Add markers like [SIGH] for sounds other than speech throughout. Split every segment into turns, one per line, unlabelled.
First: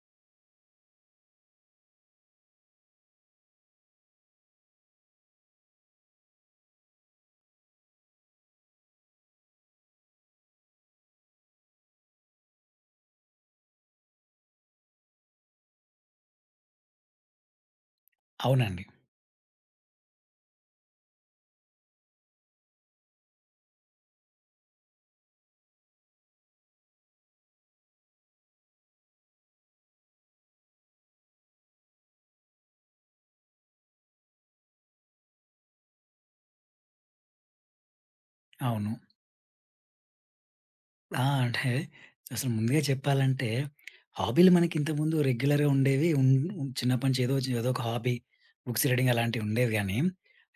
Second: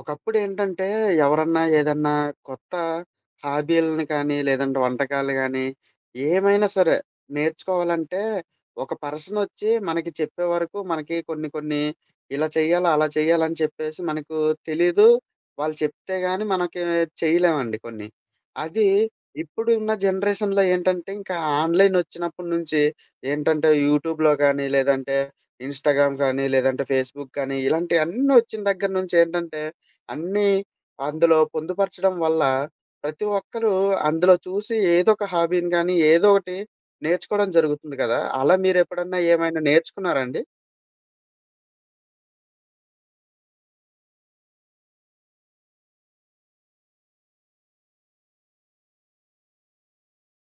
ఒకప్పుడేంటంటే, ఎవరన్నా ఏదన్నా కొత్త హాబీలని కానీ, లేదంటే వంటకాలు గానీ, ఏమైనా సరే నేర్చుకోవాలంటే, ఒక పర్సనొచ్చి మనకి చెప్పే వరకు మనకి కొన్ని కొన్ని ఇలా చెయ్యాలా, అలా చెయ్యాలని చెప్పేసి మనకు తెలీదు. వాళ్ళు చెప్తే గాని మనకి చేయలేమండి కొన్ని.
అవునండి.
అది ఇప్పుడున్న జనరేషన్‌లో ఏంటంటే, ఇంకా ఆన్‌లైనొచ్చినప్పటి నుంచి ఏంటంటే, యూట్యూబ్‌లో కానీ, లేదంటే ఇన్‌స్టాగ్రామ్ కానీ, లేదంటే ఫేస్‌బుక్ కానీ, ఇలాంటియన్నీ వచ్చిన దగ్గర నుంచి ఏంటంటే అన్నీ అందులో పొందుపరచడం వల్ల ప్రతి ఒక్కరు అందులో చూసి ఏదో ఒక హాబీని గాని, ఏదో ఒకటి నేర్చుకోవడం జరుగుతుంది కదా! అలా
అవును.
మీరెప్పుడన్నా ఏమైనా నేర్చుకున్నారా అండి?
అంటే అసలు ముందుగా చెప్పాలంటే హాబీలు మనకి ఇంతకుముందు రెగ్యులర్‌గా ఉండేవి. ఉన్ ఉన్- చిన్నప్పటి నుంచి ఏదో ఏదో ఒక హాబీ బుక్స్ రీడింగ్ అలాంటివి ఉండేవి గానీ,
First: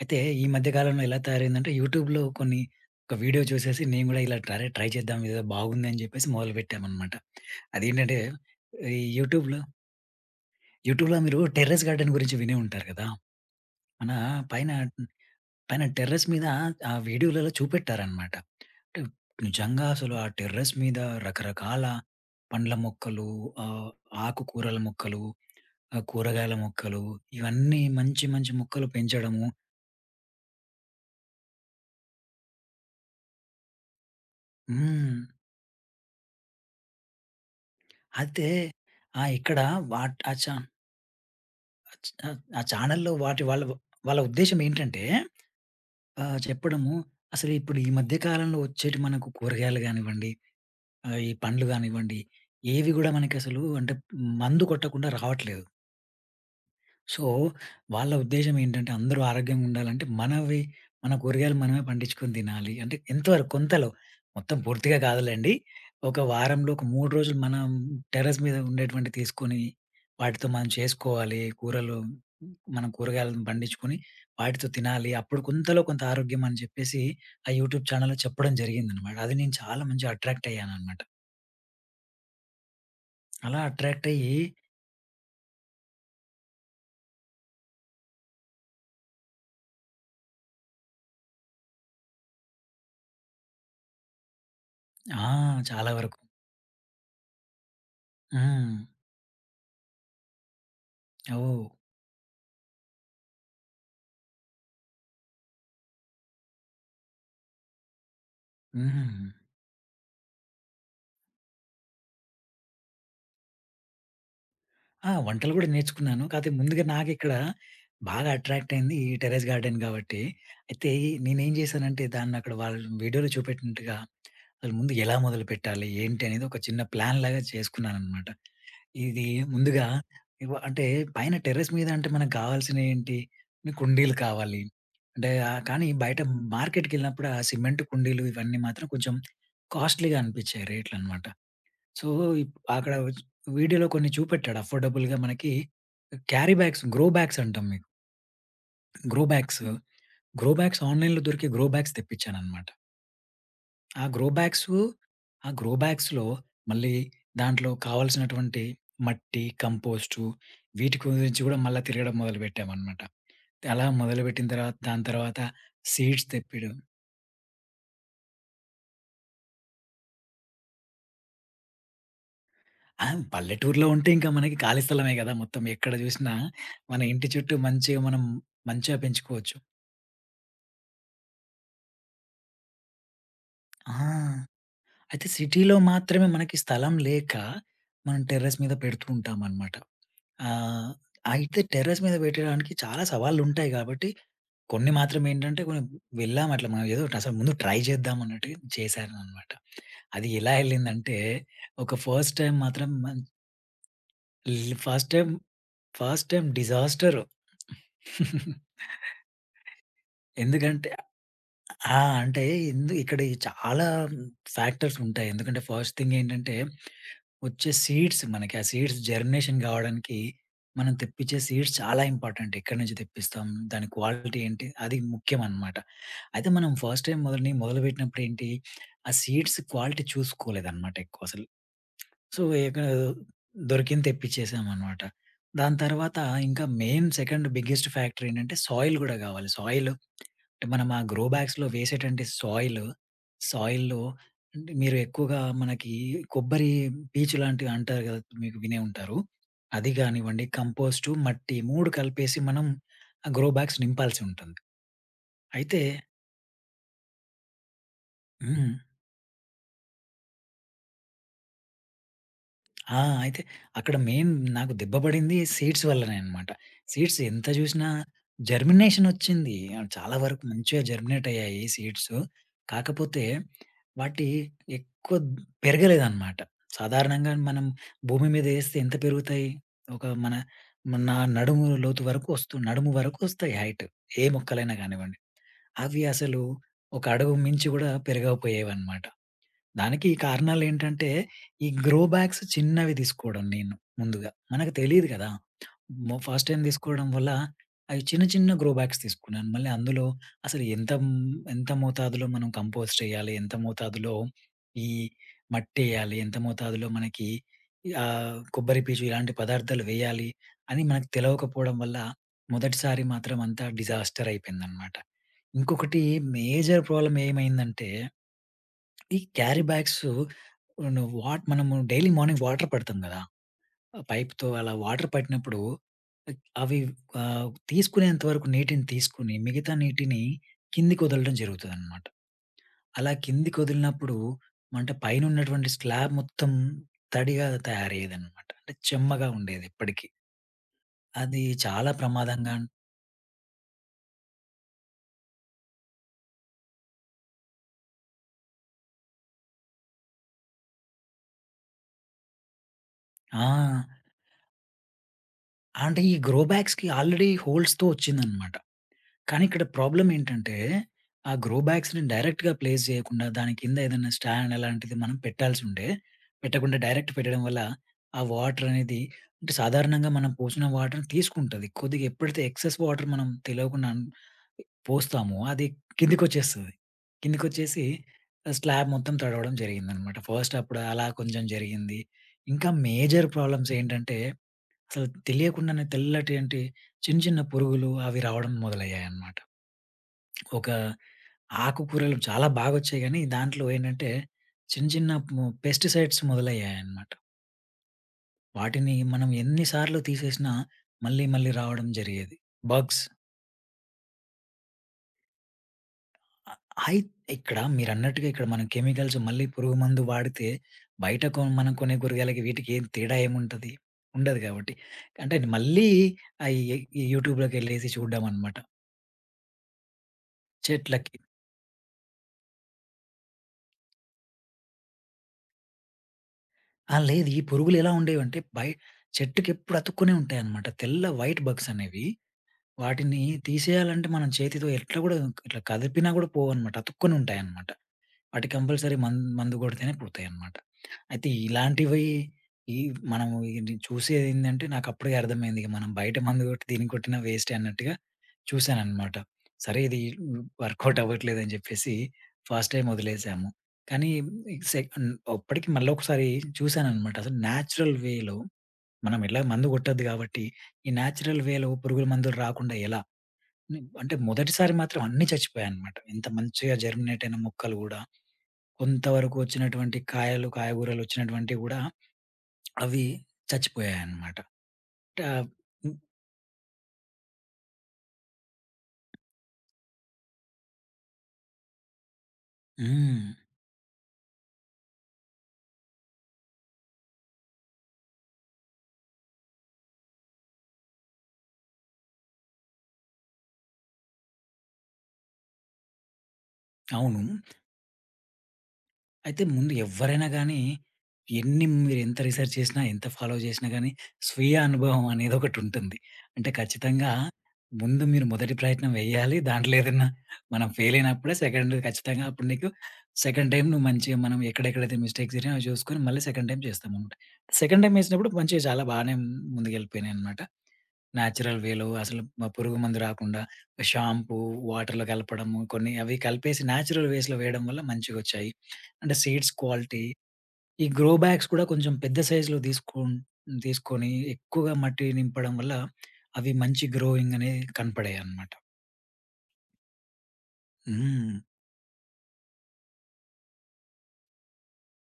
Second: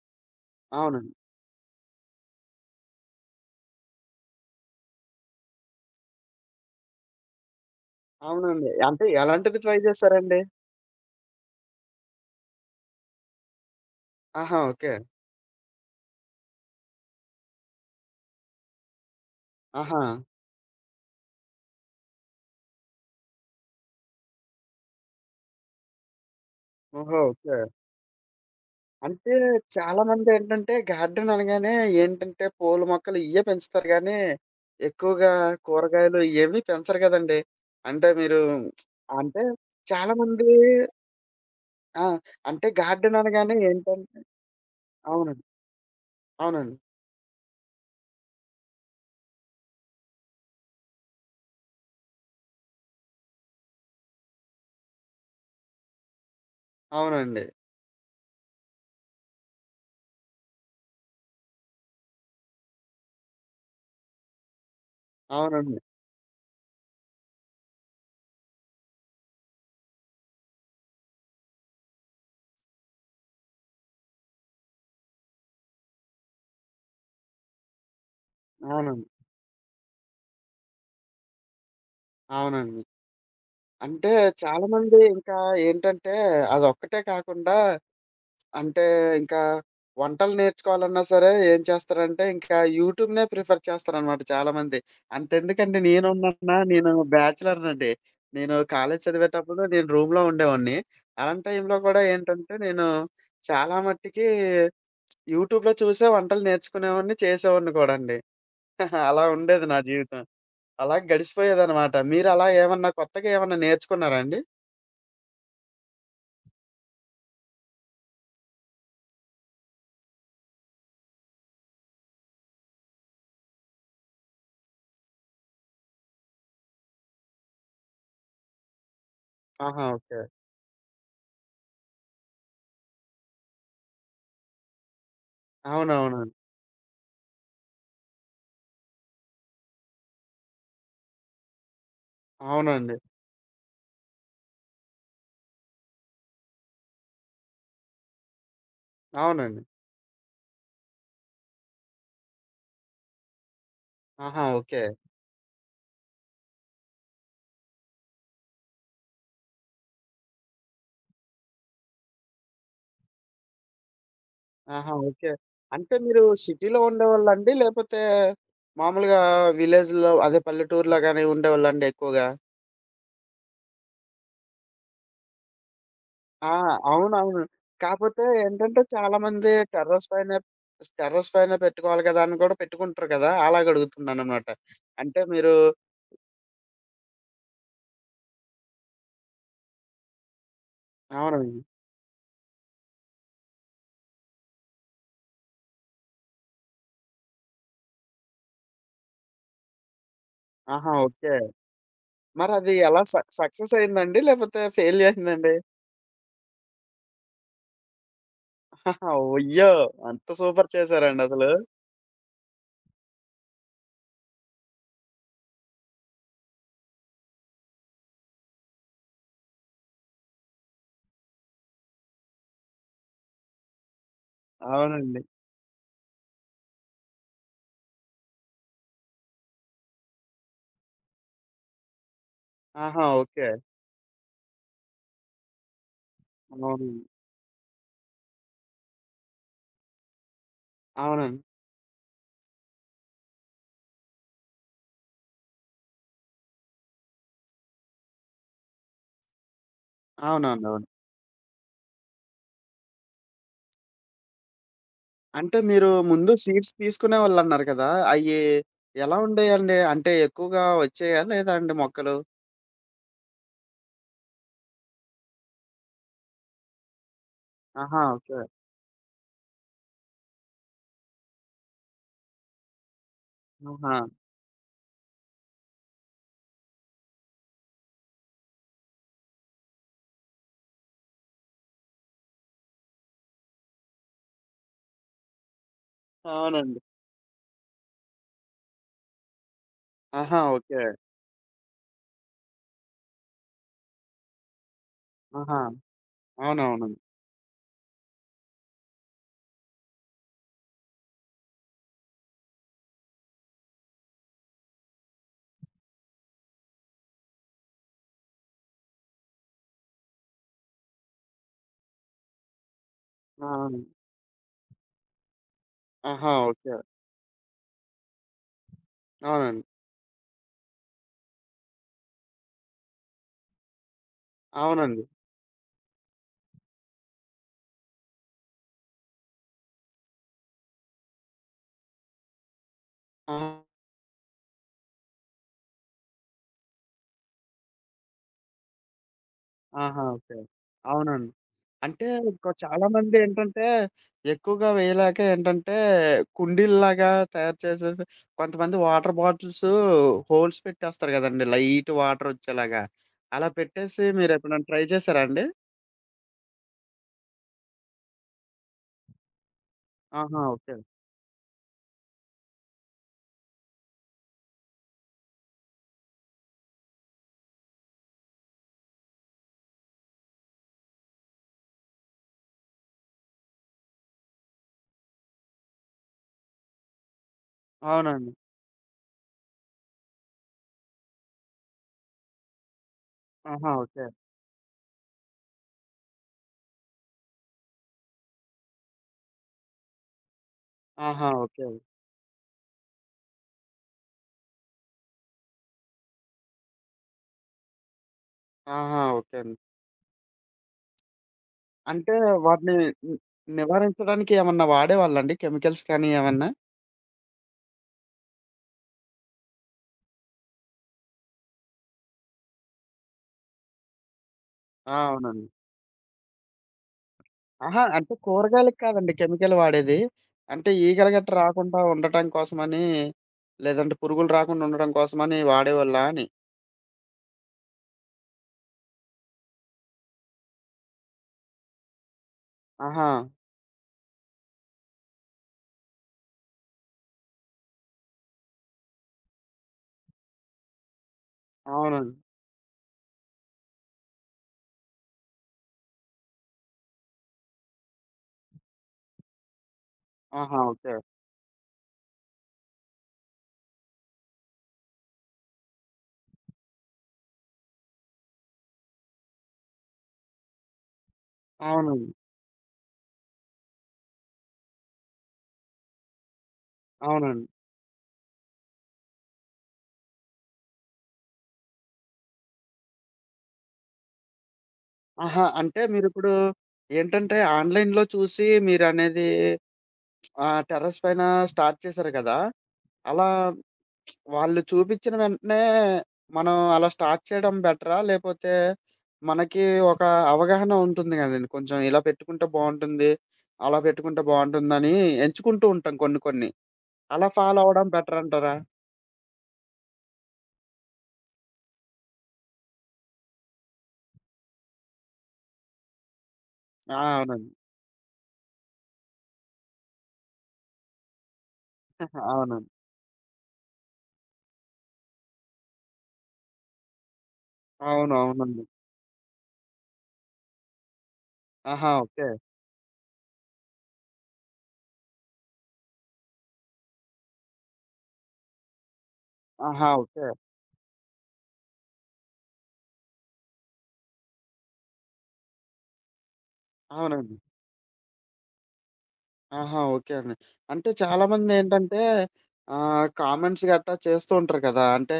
అయితే ఈ మధ్య కాలంలో
అవునండి.
ఎలా తయారైందంటే యూట్యూబ్‌లో కొన్ని ఒక వీడియో చూసేసి నేను గూడా ఇలా ట్రై ట్రై చేద్దాం ఇదేదో బాగుంది అని చెప్పేసి మొదలుపెట్టామనమాట. అదేంటంటే
అవునండి.
ఈ
అంటే
యూట్యూబ్‌లో,
ఎలాంటిది ట్రై చేశారండి?
యూట్యూబ్‌లో మీరు టెర్రస్ గార్డెన్ గురించి వినే ఉంటారు కదా! మన
ఆహా!
పైన
ఓకే.
పైన టెర్రస్ మీద ఆ వీడియోలలో చూపెట్టారనమాట. అంటే నిజంగా
ఆహా!
అసలు ఆ టెర్రస్ మీద రకరకాల పండ్ల మొక్కలు, ఆహ్, ఆకుకూరల మొక్కలు, కూరగాయల మొక్కలు
ఓహో! ఓకే.
ఇవన్నీ మంచి మంచి మొక్కలు
అంటే
పెంచడము.
చాలామందేంటంటే గార్డెన్ అనగానే ఏంటంటే పూల మొక్కలు ఇయ్యే పెంచుతారు గానీ,
హ్మ్.
ఎక్కువగా కూరగాయలు ఇయ్యేవి పెంచరు కదండీ! అంటే మీరు
అయితే
అంటే
ఇక్కడ వాట్ ఆ
చాలామంది
చా
ఆ!
ఆ
అంటే
ఛానెల్‌లో
గార్డెన్
వాటి
అనగానే
వాళ్ళ
ఏంటంటే
వాళ్ళ ఉద్దేశ్యం ఏంటంటే
అవునండి. అవునండి.
చెప్పడము అసలు ఇప్పుడు ఈ మధ్య కాలంలో వచ్చేటి మనకు కూరగాయలు గానివ్వండి, ఈ పండ్లు గానివ్వండి, ఏవి గూడా మనకసలు అంటే మందు కొట్టకుండా రావట్లేదు. సో,
అవునండి.
వాళ్ళ ఉద్దేశ్యం ఏంటంటే అందరూ ఆరోగ్యంగా ఉండాలంటే మన కూరగాయలు మనమే పండించుకొని తినాలి. అంటే ఎంతవరకు కొంతలో మొత్తం పూర్తిగా కాదులెండి.
అవునండి.
ఒక వారంలో ఒక 3 రోజులు మనం టెర్రస్ మీద ఉండేటువంటి తీసుకొని వాటితో మనం చేసుకోవాలి. కూరలు మనం కూరగాయలను పండించుకొని వాటితో తినాలి. అప్పుడు కొంతలో కొంత ఆరోగ్యం అని చెప్పేసి ఆ యూట్యూబ్ ఛానల్‌లో చెప్పడం
అవునండి.
జరిగిందనమాట. అది నేను చాలా మంచిగా అట్రాక్ట్ అయ్యాననమాట.
అవునండి.
అలా అట్రాక్ట్
అంటే
అయ్యి
చాలామంది ఇంకా ఏంటంటే అదొక్కటే కాకుండా అంటే ఇంకా వంటలు నేర్చుకోవాలన్నా సరే ఏం చేస్తారంటే ఇంకా యూట్యూబ్‌నే ప్రిఫర్ చేస్తారనమాట చాలామంది.
ఆ!
అంతెందుకండి
చాలా వరకు.
నేనున్నానా నేను బ్యాచిలర్‌నండి. నేను
హ్మ్.
కాలేజీ చదివేటప్పుడు నేను రూమ్‌లో ఉండేవాడిని. అలాంటి
ఓహ్!
టైంలో కూడా ఏంటంటే నేను చాలా మట్టికి యూట్యూబ్‌లో చూసే వంటలు నేర్చుకునేవాడిని. చేసేవాడిని గూడండి. [LAUGHS] అలా
హ్మ్.
ఉండేది నా జీవితం. అలా గడిసిపోయేదనమాట. మీరలా ఏమన్నా కొత్తగా ఏమన్నా నేర్చుకున్నారా అండి?
వంటలు గూడా నేర్చుకున్నాను. కాతే ముందుగా నాకిక్కడ బాగా అట్రాక్ట్ అయింది ఈ టెర్రస్ గార్డెన్ గాబట్టి. అయితే నేనేం జేశానంటే దాన్నక్కడ వాళ్ళు వీడియోలో చూపెట్టినట్టుగా అసలు ముందు ఎలా మొదలుపెట్టాలి? ఏంటి? అనేది ఒక చిన్న ప్లాన్ లాగా చేసుకున్నాననమాట. ఇది
ఆహా!
ముందుగా
ఓకే.
అంటే పైన టెర్రస్ మీద అంటే మనకు గావాల్సినయేంటి? కుండీలు కావాలి. అంటే కానీ బయట
అవునవునండి.
మార్కెట్‌కెళ్ళినప్పుడు ఆ సిమెంట్ కుండీలు ఇవన్నీ మాత్రం కొంచెం కాస్ట్‌లీగా అనిపిచ్చాయి రేట్లనమాట. సో, ఇప్ అక్కడ
అవునండి.
ఒచ్ వీడియోలో కొన్ని చూపెట్టాడు అఫోర్డబుల్‌గా మనకి క్యారీ బ్యాగ్స్, గ్రో బ్యాగ్స్ అంటాం మేము. గ్రో బ్యాగ్స్,
అవునండి.
గ్రో బ్యాగ్స్ ఆన్‌లైన్‌లో దొరికే గ్రో బ్యాగ్స్ తెప్పించాననమాట. ఆ గ్రో
ఆహా!
Bags,
okay.
ఆ గ్రో బ్యాగ్స్‌లో మళ్ళీ దాంట్లో కావాల్సినటువంటి మట్టి, కంపోస్టు వీటి గురించి గూడా మళ్ళా తిరగడం మొదలుపెట్టామనమాట. అలా మొదలుపెట్టిన తర్వాత
ఆహా!
దాని
ఓకే.
తర్వాత
అంటే మీరు
సీడ్స్ తెప్పియడం.
సిటీలో ఉండేవాళ్ళండి? లేపోతే మామూలుగా విలేజ్‌లో అదే పల్లెటూరులో గాని ఉండేవాళ్ళండి ఎక్కువగా?
ఆ! పల్లెటూరులో ఉంటే ఇంకా మనకి ఖాళీ స్థలమే గదా! మొత్తం ఎక్కడ జూసినా
ఆ!
మన ఇంటి
అవునవును.
చుట్టూ మంచిగా మనం
కాపోతే ఏంటంటే
మంచిగా
చాలామంది
పెంచుకోవచ్చు.
టెర్రస్ పైనే టెర్రస్ పైన పెట్టుకోవాలి కదా! అని కూడా పెట్టుకుంటారు కదా!
ఆ!
అలాగడుగుతున్నాననమాట. అంటే
అయితే
మీరు
సిటీలో మాత్రమే మనకి స్థలం లేక, మనం టెర్రస్ మీద పెడుతూ ఉంటామనమాట. ఆహ్, అయితే
అవునండి.
టెర్రస్ మీద పెట్టడానికి చాలా సవాళ్ళుంటాయి గాబట్టి, కొన్ని మాత్రమేంటంటే కొన్ని వెళ్ళామట్లా మనం ఏదో ఒకటి అసలు ముందు ట్రై చేద్దాం అన్నట్టు చేశాననమాట. అది ఎలా
ఆహా!
ఎళ్ళిందంటే,
ఓకే.
ఒక ఫస్ట్ టైమ్
మరది
మాత్రం
ఎలా
మన్
సక్సెస్ అయిందండి? లేపోతే
ల్
ఫెయిల్
ఫస్ట్ టైమ్,
అయిందండి?
First time disaster. [LAUGHS]
ఆహా! ఒయ్యో! అంత సూపర్
ఎందుకంటే
చేశారండి అసలు.
ఆ! అంటే ఇక్కడ చాలా ఫ్యాక్టర్స్ ఉంటాయి. ఎందుకంటే ఫస్ట్ థింగ్ ఏంటంటే, వచ్చే సీడ్స్ మనకి ఆ సీడ్స్ జర్మినేషన్ కావడానికి మనం తెప్పించే సీడ్స్ చాలా ఇంపార్టెంట్. ఎక్కడి నుంచి తెప్పిస్తాం? దాని క్వాలిటీ ఏంటి? అది
అవునండి.
ముఖ్యం అన్నమాట. అయితే మనం ఫస్ట్ టైమ్ మొదలుపెట్టినప్పుడు ఏంటి? ఆ సీడ్స్ క్వాలిటీ చూసుకోలేదన్నమాట ఎక్కువ అసలు. సో, ఇక
ఆహా! ఓకే.
దొరికింది తెప్పించేసామన్నమాట. దాని తర్వాత ఇంకా
అవునండి.
మెయిన్ సెకండ్ బిగ్గెస్ట్ ఫ్యాక్టర్ ఏంటంటే సాయిల్ కూడా కావాలి. సాయిల్ మనం ఆ గ్రో
అవునండి.
బ్యాగ్స్‌లో వేసేటువంటి సాయిల్, సాయిల్‌లో అంటే మీరు ఎక్కువగా మనకి కొబ్బరి పీచు లాంటివి అంటారు కదా! మీకు వినే ఉంటారు. అది గానివ్వండి,
అవునవునవును.
కంపోస్టు, మట్టి 3 కలిపేసి మనం ఆ గ్రో బ్యాగ్స్ నింపాల్సి ఉంటుంది.
అంటే
అయితే
మీరు ముందు సీడ్స్ తీసుకునేవాళ్ళన్నారు కదా! అయ్యి
హ్మ్.
ఎలా ఉండేయండి? అంటే ఎక్కువగా వచ్చాయా లేదా అండి మొక్కలు?
ఆ! అయితే అక్కడ మెయిన్ నాకు దెబ్బ పడింది సీడ్స్ వల్లనే అన్నమాట. సీడ్స్ ఎంత జూసినా
ఆహా! ఓకే.
జర్మినేషన్ వచ్చింది. చాలా వరకు మంచిగా జర్మినేట్ అయ్యాయి సీడ్స్. కాకపోతే
ఆహా!
వాటి ఎక్కువ పెరగలేదన్నమాట. సాధారణంగా మనం భూమి మీద ఏస్తే ఎంత పెరుగుతాయి? ఒక మన నా నడుము లోతు వరకు నడుము వరకు వస్తాయి హైట్. ఏ మొక్కలైనా గానివ్వండి. అవి అసలు
అవునండి.
ఒక అడుగు మించి గూడా పెరగకపోయేవన్నమాట. దానికి
ఆహా! ఓకే.
కారణాలేంటంటే, ఈ గ్రో బ్యాగ్స్ చిన్నవి తీసుకోవడం నేను ముందుగా. మనకు తెలీదు కదా!
ఆహా!
ఫస్ట్ టైమ్
అవునవునండి.
తీసుకోవడం వల్ల అవి చిన్న చిన్న గ్రో బ్యాగ్స్ తీసుకున్నాను. మళ్ళీ అందులో అసలు ఎంత ఎంత మోతాదులో మనం కంపోస్ట్ ఎయ్యాలి? ఎంత మోతాదులో ఈ మట్టెయ్యాలి? ఎంత మోతాదులో మనకి కొబ్బరి పీచు ఇలాంటి పదార్థాలు వేయాలి? అని మనకు తెలవకపోవడం వల్ల మొదటిసారి మాత్రం అంతా
అవును.
డిజాస్టర్ అయిపోయిందనమాట. ఇంకొకటి
ఆహా! ఓకే.
మేజర్ ప్రాబ్లమ్ ఏమైందంటే, ఈ క్యారీ
అవునండి.
బ్యాగ్స్ ను మనము డైలీ మార్నింగ్ వాటర్ పడతాం గదా! పైప్‌తో అలా
అవునండి.
వాటర్ పట్టినప్పుడు అవి తీసుకునేంత వరకు నీటిని తీసుకొని, మిగతా నీటిని కిందకి వదలడం జరుగుతదనమాట. అలా
ఆ!
కిందకొదిలినప్పుడు అంటే పైనున్నటువంటి స్లాబ్ మొత్తం తడిగా తయారయ్యేదనమాట. అంటే చెమ్మగా ఉండేది
ఆహా!
ఎప్పటికి.
ఓకే. అవునండి.
అది చాలా
అంటే ఇంకా
ప్రమాదంగా అన్-
చాలామంది ఏంటంటే, ఎక్కువగా వేయలేక ఏంటంటే, కుండీల్లాగా తయారు చేసేసి కొంతమంది వాటర్ బాటిల్స్ హోల్స్ పెట్టేస్తారు గదండీ! లైట్ వాటరొచ్చేలాగా.
ఆ!
అలా పెట్టేసి మీరెప్పుడైనా ట్రై చేశారా అండి?
అంటే ఈ గ్రో బ్యాగ్స్‌కి ఆల్రెడీ హోల్స్‌తో వచ్చిందనమాట. కానీ ఇక్కడ ప్రాబ్లమ్
ఆహా!
ఏంటంటే,
ఓకే.
ఆ గ్రో బ్యాగ్స్‌ని డైరెక్ట్‌గా ప్లేస్ చేయకుండా, దాని కింద ఏదైనా స్టాండ్ అలాంటిది మనం పెట్టాల్సుండే, పెట్టకుండా డైరెక్ట్ పెట్టడం వల్ల, ఆ వాటర్ అనేది అంటే సాధారణంగా మనం పోసిన వాటర్ తీసుకుంటది. కొద్దిగా ఎప్పుడైతే ఎక్సెస్ వాటర్ మనం తెలవకుండా పోస్తామో, అది కిందకొచ్చేస్తది. కిందకొచ్చేసి
అవునండి.
స్లాబ్ మొత్తం తడవడం జరిగిందనమాట. ఫస్ట్ అప్పుడు అలా కొంచెం జరిగింది. ఇంకా మేజర్
ఆహా!
Problems
okay.
ఏంటంటే, అసలు తెలియకుండానే తెల్లటి అంటే చిన్న చిన్న పురుగులు అవి రావడం మొదలయ్యాయన్నమాట. ఒక
ఆహా! ఓకే.
ఆకుకూరలు చాలా బాగొచ్చాయి గానీ, దాంట్లో ఏంటంటే చిన్న చిన్న పెస్టిసైడ్స్ మొదలయ్యాయన్నమాట. వాటిని
ఆహా!
మనం
ఓకే అండి.
ఎన్ని సార్లు తీసేసినా మళ్ళీ మళ్ళీ రావడం
అంటే
జరిగేది.
వాటిని
బగ్స్
ని నివారించడానికి ఏమన్నా వాడేవాళ్ళండి కెమికల్స్ కానీ ఏమన్నా?
అ అయి ఇక్కడ మీరన్నట్టుగా ఇక్కడ మనం కెమికల్స్ మళ్ళీ పురుగు మందు వాడితే బయట కొ మనం కొనే కూరగాయలకి వీటికి ఏం తేడా ఏముంటది? ఉండదు కాబట్టి.
ఆ!
అంటే
అవునండి.
మళ్ళీ ఈ ఈ
అహా!
యూట్యూబ్‌లోకెళ్ళేసి
అంటే
చూడడం అన్నమాట
కూరగాయలకి కాదండి కెమికల్ వాడేది. అంటే ఈగలు
చెట్లకి.
గట్ట రాకుండా ఉండటం కోసమని, లేదంటే పురుగులు రాకుండా ఉండడం కోసమని వాడేవాళ్ళా అని?
ఆ! లేదు ఈ పురుగులు ఎలా ఉండేవంటే చెట్టుకి ఎప్పుడు అతుక్కునే ఉంటాయన్నమాట. వైట్ బగ్స్ అనేవి
ఆహా!
వాటిని తీసేయాలంటే మనం చేతితో ఎట్లా గూడా ఇట్లా కదిపినా గూడా పోవన్నమాట. అతుక్కొని ఉంటాయన్నమాట. వాటి కంపల్సరీ మందు కొడితేనే పోతాయన్నమాట. అయితే ఇలాంటివి
అవునండి.
ఈ మనం ఇది చూసేదేందంటే నాకప్పుడే అర్థమైంది. ఇక మనం బయట మందు కొట్టి దీన్ని కొట్టినా వేస్టే అన్నట్టుగా చూశానన్నమాట. సరే ఇది
ఆహా! ఓకే.
వర్కౌట్ అవ్వట్లేదని చెప్పేసి ఫస్ట్ టైమ్ వదిలేసాము. కానీ సె అప్పటికి మళ్ళొకసారి చూశానన్నమాట. అసలు న్యాచురల్ వేలో మనం ఎట్లా మందు కొట్టొద్దు కాబట్టి, ఈ న్యాచురల్ వేలో పురుగుల
అవునండి.
మందులు రాకుండా ఎలా అంటే మొదటిసారి మాత్రం అన్నీ చచ్చిపోయాయన్నమాట. ఇంత మంచిగా జర్మినేట్ అయిన
అవునండి.
మొక్కలు గూడా, కొంతవరకు వచ్చినటువంటి కాయలు, కాయగూరలు వచ్చినటువంటివి గూడా అవి చచ్చిపోయాయన్నమాట. ట
ఆహా! అంటే మీరిప్పుడు ఏంటంటే ఆన్‌లైన్‌లో చూసి మీరనేది టెర్రస్ పైన స్టార్ట్ చేశారు కదా!
హ్మ్.
అలా వాళ్ళు చూపిచ్చిన వెంటనే మనం అలా స్టార్ట్ చేయడం బెటరా? లేపోతే మనకి ఒక అవగాహన ఉంటుంది గదండీ. కొంచెం ఇలా పెట్టుకుంటే బావుంటుంది. అలా పెట్టుకుంటే బావుంటుందని ఎంచుకుంటూ ఉంటాం కొన్ని కొన్ని.
అవును.
అలా ఫాలో అవ్వడం బెటర్ అంటారా?
అయితే ముందు ఎవ్వరైనా గానీ, మీరెంత రిసర్చ్ చేసినా, ఎంత ఫాలో చేసినా గానీ, స్వీయ అనుభవం అనేదొకటుంటుంది. అంటే
ఆ!
ఖచ్చితంగా
అవునండి.
ముందు మీరు మొదటి ప్రయత్నం వేయాలి. దాంట్లో ఏదన్నా మనం ఫెయిల్ అయినప్పుడే సెకండ్ ఖచ్చితంగా
[LAUGHS]
అప్పుడు నీకు
అవునండి.
సెకండ్ టైమ్ నువ్వు మంచిగా మనం ఎక్కడెక్కడైతే మిస్టేక్స్ జరిగినాయో అవి చూసుకొని మళ్ళీ సెకండ్ టైమ్ చేస్తామనమాట. సెకండ్ టైమ్ ఏసినప్పుడు మంచిగా
అవునవునండి.
చాలా బానే ముందుకెళ్ళిపోయినాయనమాట. నేచురల్ వేలో
ఆహా!
అసలు
ఓకే.
పురుగు మందు రాకుండా షాంపూ, వాటర్‌లో కలపడము కొన్ని అవి కలిపేసి నేచురల్ వేస్‌లో వేయడం వల్ల మంచిగొచ్చాయి. అంటే సీడ్స్
ఆహా!
Quality
okay.
ఈ గ్రో బ్యాగ్స్ కూడా కొంచెం పెద్ద సైజ్‌లో తీసుకొని ఎక్కువగా మట్టి నింపడం వల్ల అవి మంచి గ్రోయింగ్
అవునండి.
అనేది కనపడాయన్నమాట.
ఆహా! ఓకే అండి. అంటే
హ్మ్.
చాలామందేంటంటే కామెంట్స్ గట్టా చేస్తూ ఉంటారు కదా! అంటే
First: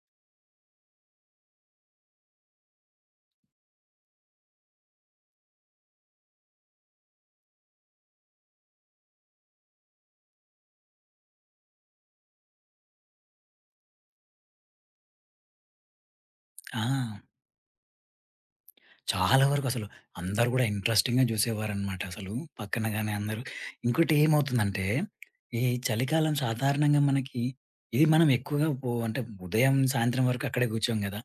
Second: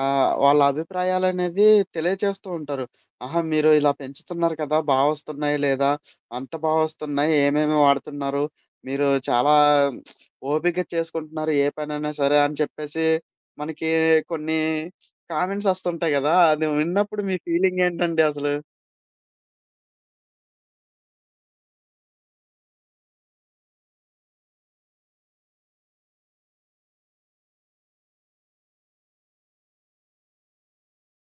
వాళ్ళ అభిప్రాయాలనేది తెలియచేస్తూ ఉంటారు. ఆహా! మీరు ఇలా పెంచుతున్నారు కదా! బా వస్తున్నాయి లేదా? అంత బా వస్తున్నాయి. ఏమేమి వాడుతున్నారు? మీరు చాలా ఓపికగా చేసుకుంటున్నారు. ఏ పనైనా సరే అని చెప్పేసి మనకి కొన్ని కామెంట్స్ వస్తుంటాయి కదా! అది
ఆ!
విన్నప్పుడు మీ ఫీలింగేంటండి అసలు?
చాలా వరకు అసలు అందరూ గూడా ఇంట్రెస్టింగ్‌గా జూసేవారనమాట అసలు. పక్కన గాని అందరూ. ఇంకోటి ఏమవుతుందంటే, ఈ చలికాలం సాధారణంగా మనకి ఇది మనం ఎక్కువగా అంటే ఉదయం, సాయంత్రం వరకు అక్కడే గూర్చోం గదా!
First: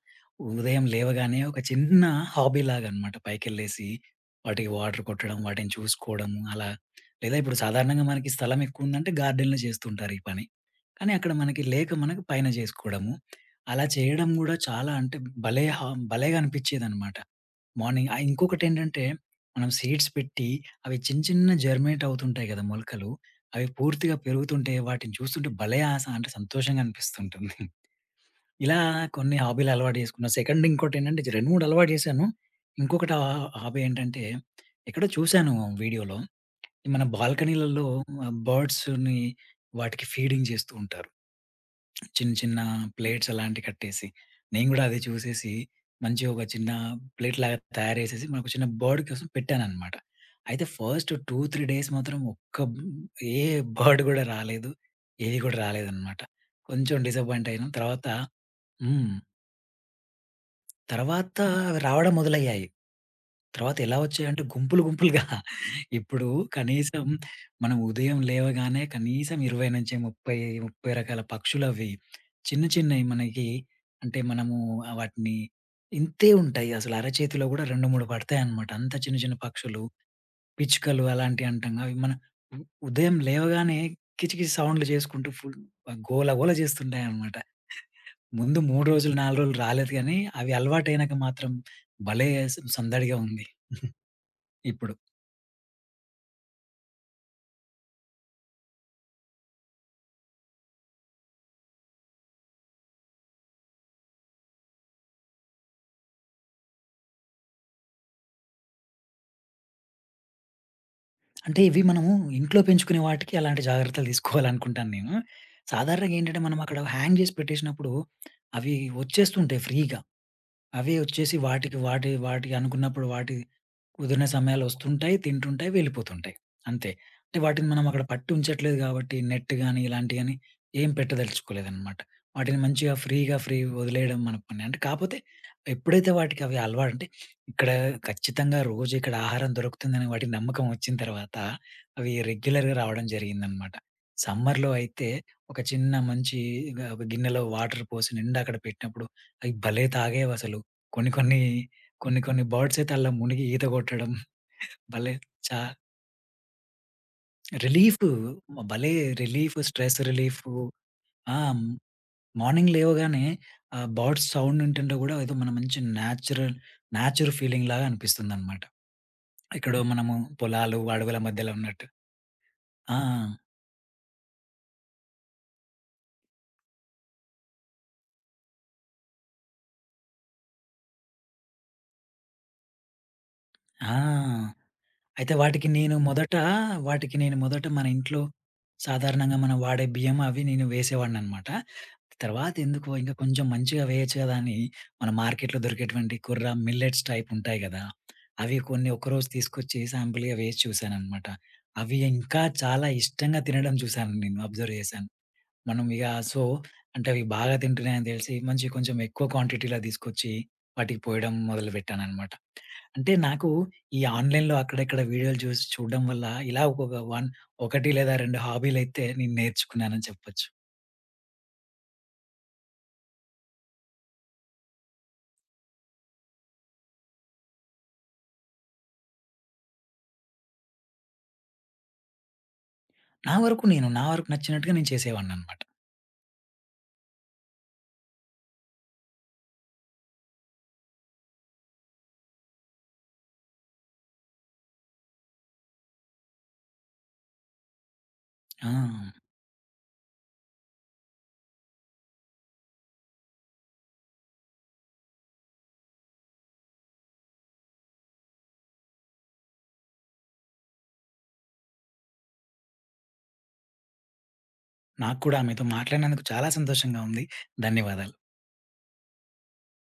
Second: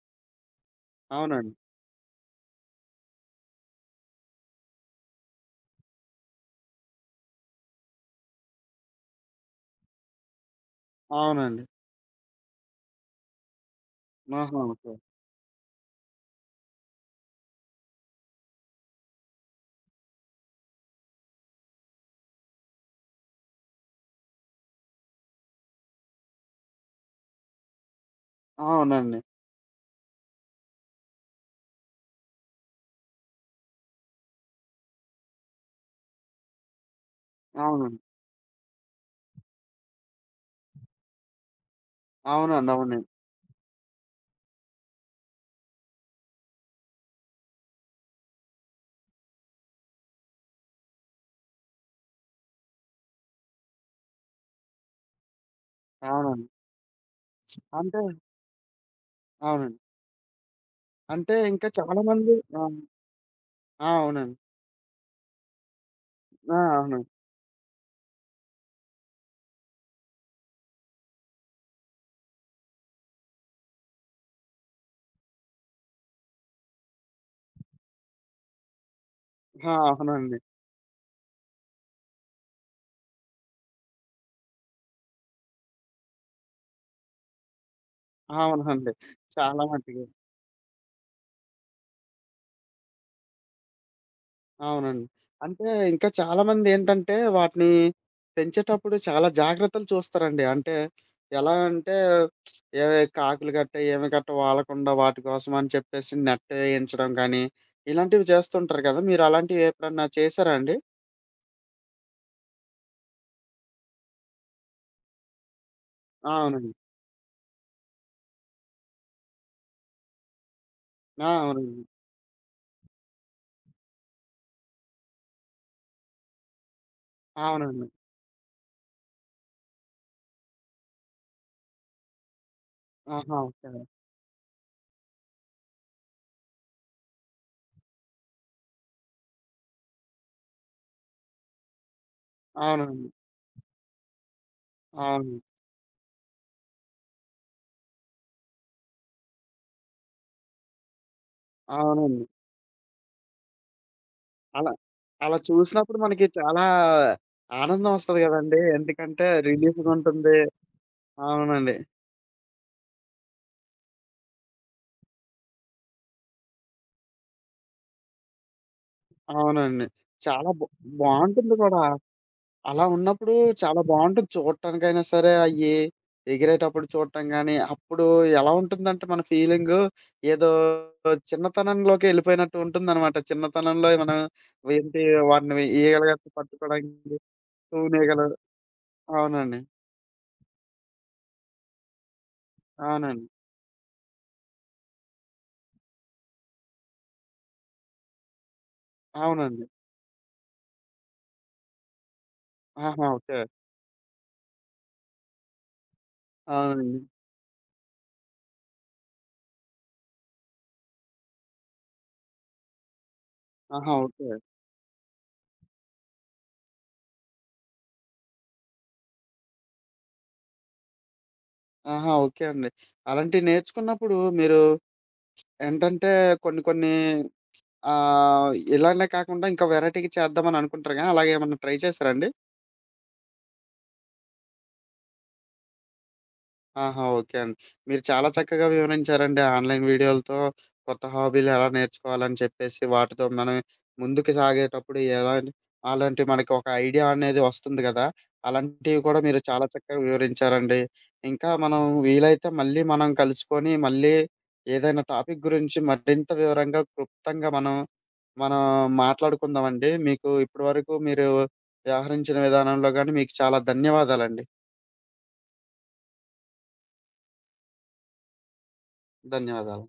ఉదయం లేవగానే
అవునండి.
ఒక చిన్న హాబీ లాగనమాట. పైకెళ్ళేసి వాటికి వాటర్ కొట్టడం, వాటిని చూసుకోవడము అలా. లేదా ఇప్పుడు సాధారణంగా మనకి స్థలం ఎక్కువుందంటే గార్డెన్‌లో జేస్తుంటారు ఈ పని. కానీ అక్కడ మనకి
అవునండి.
లేక మనకు పైన జేసుకోవడము. అలా చేయడం గూడా
ఆహా!
చాలా
ఓకే.
అంటే భలే హా భలేగా అనిపిచ్చేదనమాట. మార్నింగ్ ఇంకొకటేంటంటే మనం సీడ్స్ పెట్టి అవి చిన్న చిన్న జర్మినేట్ అవుతుంటాయి గదా! మొలకలు. అవి పూర్తిగా పెరుగుతుంటే వాటిని చూస్తుంటే భలే ఆస అంటే సంతోషంగా అనిపిస్తుంటుంది. ఇలా
అవునండి.
కొన్ని హాబీలు అలవాటు చేసుకున్నా. సెకండ్ ఇంకోటేంటంటే 2, 3 అలవాటు చేశాను. ఇంకొకటి హాబీ ఏంటంటే ఎక్కడో చూశాను వీడియోలో. మన బాల్కనీలలో
అవునండి.
బర్డ్స్‌ని వాటికి ఫీడింగ్ చేస్తూ ఉంటారు. చిన్న చిన్న
అవునండి. అవునండి.
ప్లేట్స్ అలాంటివి కట్టేసి, నేను గూడా అది చూసేసి మంచిగా ఒక చిన్న ప్లేట్‌లాగా తయారు చేసేసి మనకు చిన్న బర్డ్ కోసం పెట్టాననమాట. అయితే ఫస్ట్ 2, 3 డేస్ మాత్రం ఒక్క ఏ బర్డ్ గూడా రాలేదు. ఏది గూడా రాలేదనమాట.
అవునండి.
కొంచెం డిసప్పాయింట్ అయినాం.
అంటే
తర్వాత హ్మ్.
అవునండి. అంటే
తర్వాత
ఇంకా
అవి రావడం
చాలామంది
మొదలయ్యాయి.
ఆ!
తర్వాత
ఆ!
ఎలా
అవునండి.
వచ్చాయంటే గుంపులు గుంపులుగా ఇప్పుడు
ఆ!
కనీసం
అవునండి.
మనం ఉదయం లేవగానే కనీసం 20-30, 30 రకాల పక్షులవి చిన్న చిన్నయి మనకి అంటే మనము వాటిని ఇంతే ఉంటాయి. అసలు అరచేతిలో గూడా 2, 3 పడతాయన్నమాట. అంత చిన్న చిన్న
ఆ!
పక్షులు,
అవునండి.
పిచ్చుకలు అలాంటివి అంటాం. అవి మన ఉ ఉదయం లేవగానే కిచకిచ సౌండ్‌లు చేసుకుంటూ ఫుల్ గోల గోల చేస్తుంటాయన్నమాట. ముందు 3
అవునండి.
రోజులు, 4 రోజులు
చాలా
రాలేదు
మట్టుకి.
గానీ, అవి అలవాటయినాక మాత్రం భలే సందడిగా ఉంది ఇప్పుడు.
అవునండి. అంటే ఇంకా చాలామందేంటంటే వాటిని పెంచేటప్పుడు చాలా జాగ్రత్తలు చూస్తారండి. అంటే ఎలా అంటే ఏ కాకులు గట్ట, ఏమి గట్ట వాలకుండా వాటి కోసం అని చెప్పేసి నెట్ ఏయించడం గానీ, ఇలాంటివి చేస్తుంటారు కదా! మీరు అలాంటివి ఎప్పుడన్నా చేశారా అండి?
అంటే ఇవి మనము ఇంట్లో పెంచుకునే వాటికి అలాంటి జాగ్రత్తలు తీసుకోవాలనుకుంటాను నేను. సాధారణంగా ఏంటంటే మనం
అవునండి.
అక్కడ హ్యాంగ్ చేసి పెట్టేసినప్పుడు అవి వచ్చేస్తుంటాయి ఫ్రీగా. అవి
ఆ!
వచ్చేసి
అవునండి.
వాటికి అనుకున్నప్పుడు వాటి కుదిరిన సమయాలు వస్తుంటాయి, తింటుంటాయి, వెళ్ళిపోతుంటాయి. అంతే. అంటే వాటిని మనం
అవునండి.
అక్కడ పట్టి ఉంచట్లేదు కాబట్టి నెట్ గాని, ఇలాంటియి గాని ఏం పెట్టదలుచుకోలేదనమాట. వాటిని మంచిగా
ఆహా!
Free
okay.
వదిలేయడం మన పని. అంటే కాపోతే ఎప్పుడైతే వాటికి అవి అలవాటు అంటే ఇక్కడ ఖచ్చితంగా రోజు ఇక్కడ ఆహారం దొరుకుతుందని వాటి నమ్మకం వచ్చిన తర్వాత అవి రెగ్యులర్‌గా రావడం
అవునండి.
జరిగిందనమాట. సమ్మర్‌లో అయితే
అవును.
ఒక చిన్న మంచి గ గిన్నెలో వాటర్ పోసి నిండా అక్కడ పెట్టినప్పుడు అవి భలే తాగేవసలు. కొన్ని కొన్ని, కొన్ని
అవునండి.
కొన్ని బర్డ్స్ అయితే అలా మునిగి ఈత కొట్టడం
అలా
భలే
అలా
చా
చూసినప్పుడు మనకి చాలా ఆనందం
రిలీఫు
వస్తది గదండీ!
భలే
ఎందుకంటే
రిలీఫ్,
రిలీఫ్‌గా
స్ట్రెస్
ఉంటుంది.
రిలీఫు. ఆ!
అవునండి.
మార్నింగ్ లేవగానే ఆ బర్డ్స్ సౌండ్ వింటుంటే కూడా ఏదో మన మంచి నేచురల్, నేచర్ ఫీలింగ్‌లాగా అనిపిస్తుందన్నమాట. ఎక్కడో
అవునండి.
మనము
చాలా
పొలాలు, అడవుల మధ్యలో
బావుంటుంది కూడా.
ఉన్నట్టు.
అలా
ఆ!
ఉన్నప్పుడు చాలా బావుంటుంది చూడటానికైనా సరే అయ్యి. ఎగిరేటప్పుడు చూడటం గానీ, అప్పుడు ఎలా ఉంటుందంటే మన ఫీలింగు ఏదో చిన్నతనంలోకి ఎళ్ళిపోయినట్టు ఉంటుందనమాట. చిన్నతనంలో
ఆ!
మనం ఏంటి
అయితే
వాటిని
వాటికి నేను
ఈగలుగట్ట
మొదట వాటికి
పట్టుకోవడానికి
నేను మొదట మన ఇంట్లో
తూనీగలు
సాధారణంగా మనం
అవునండి.
వాడే బియ్యం అవి నేను వేసేవాడిననమాట. తర్వాత ఎందుకో ఇంకా
అవునండి.
కొంచెం మంచిగా వేయొచ్చు కదా అని మన మార్కెట్‌లో దొరికేటువంటి కుర్ర మిల్లెట్స్ టైప్ ఉంటాయి గదా! అవి కొన్ని ఒకరోజు
అవునండి.
తీసుకొచ్చి శాంపుల్‌గా వేసి చూశాననమాట. అవి ఇంకా చాలా
ఆహా! ఓకే.
ఇష్టంగా తినడం చూశాను నేను. అబ్జర్వ్ చేశాను. మనం ఇగ సో,
అవునండి.
అంటే అవి బాగా తింటున్నాయని తెలిసి మంచి కొంచెం ఎక్కువ క్వాంటిటీలో తీసుకొచ్చి వాటికి పోయడం మొదలుపెట్టాననమాట. అంటే నాకు
ఆహా!
ఈ
ఓకే.
ఆన్‌లైన్‌లో అక్కడిక్కడ వీడియోలు చూసి చూడడం వల్ల ఇలా ఒకొక వన్ ఒకటి లేదా 2 హాబీలైతే నేను నేర్చుకున్నానని చెప్పొచ్చు.
ఆహా! ఓకే అండి. అలాంటివి నేర్చుకున్నప్పుడు మీరు ఏంటంటే కొన్ని కొన్ని ఇలానే కాకుండా ఇంకా వేరైటీ‌గా చేద్దామని అనుకుంటారు కదా! అలాగేమన్నా ట్రై చేసారా అండి?
నా వరకు నచ్చినట్టుగా నేను చేసేవాడిననమాట.
ఆహా! ఓకే అండి. మీరు చాలా చక్కగా వివరించారండి. ఆన్‌లైన్ వీడియోలతో కొత్త హాబీలు ఎలా నేర్చుకోవాలని చెప్పేసి, వాటితో మనం ముందుకు సాగేటప్పుడు ఎలా అలాంటి మనకి ఒక ఐడియా అనేది వస్తుంది గదా!
ఆ!
అలాంటివి కూడా మీరు చాలా చక్కగా వివరించారండి. ఇంకా మనం వీలైతే మళ్ళీ మనం కలుసుకొని, మళ్ళీ ఏదైనా టాపిక్ గురించి మరింత వివరంగా, క్లుప్తంగా మనం మాట్లాడుకుందామండి. మీకు ఇప్పటి వరకు మీరు వ్యవహరించిన విధానంలో గాని మీకు చాలా ధన్యవాదాలండి.
నాకు కూడా మీతో మాట్లాడినందుకు చాలా సంతోషంగా ఉంది. ధన్యవాదాలు.
ధన్యవాదాలు.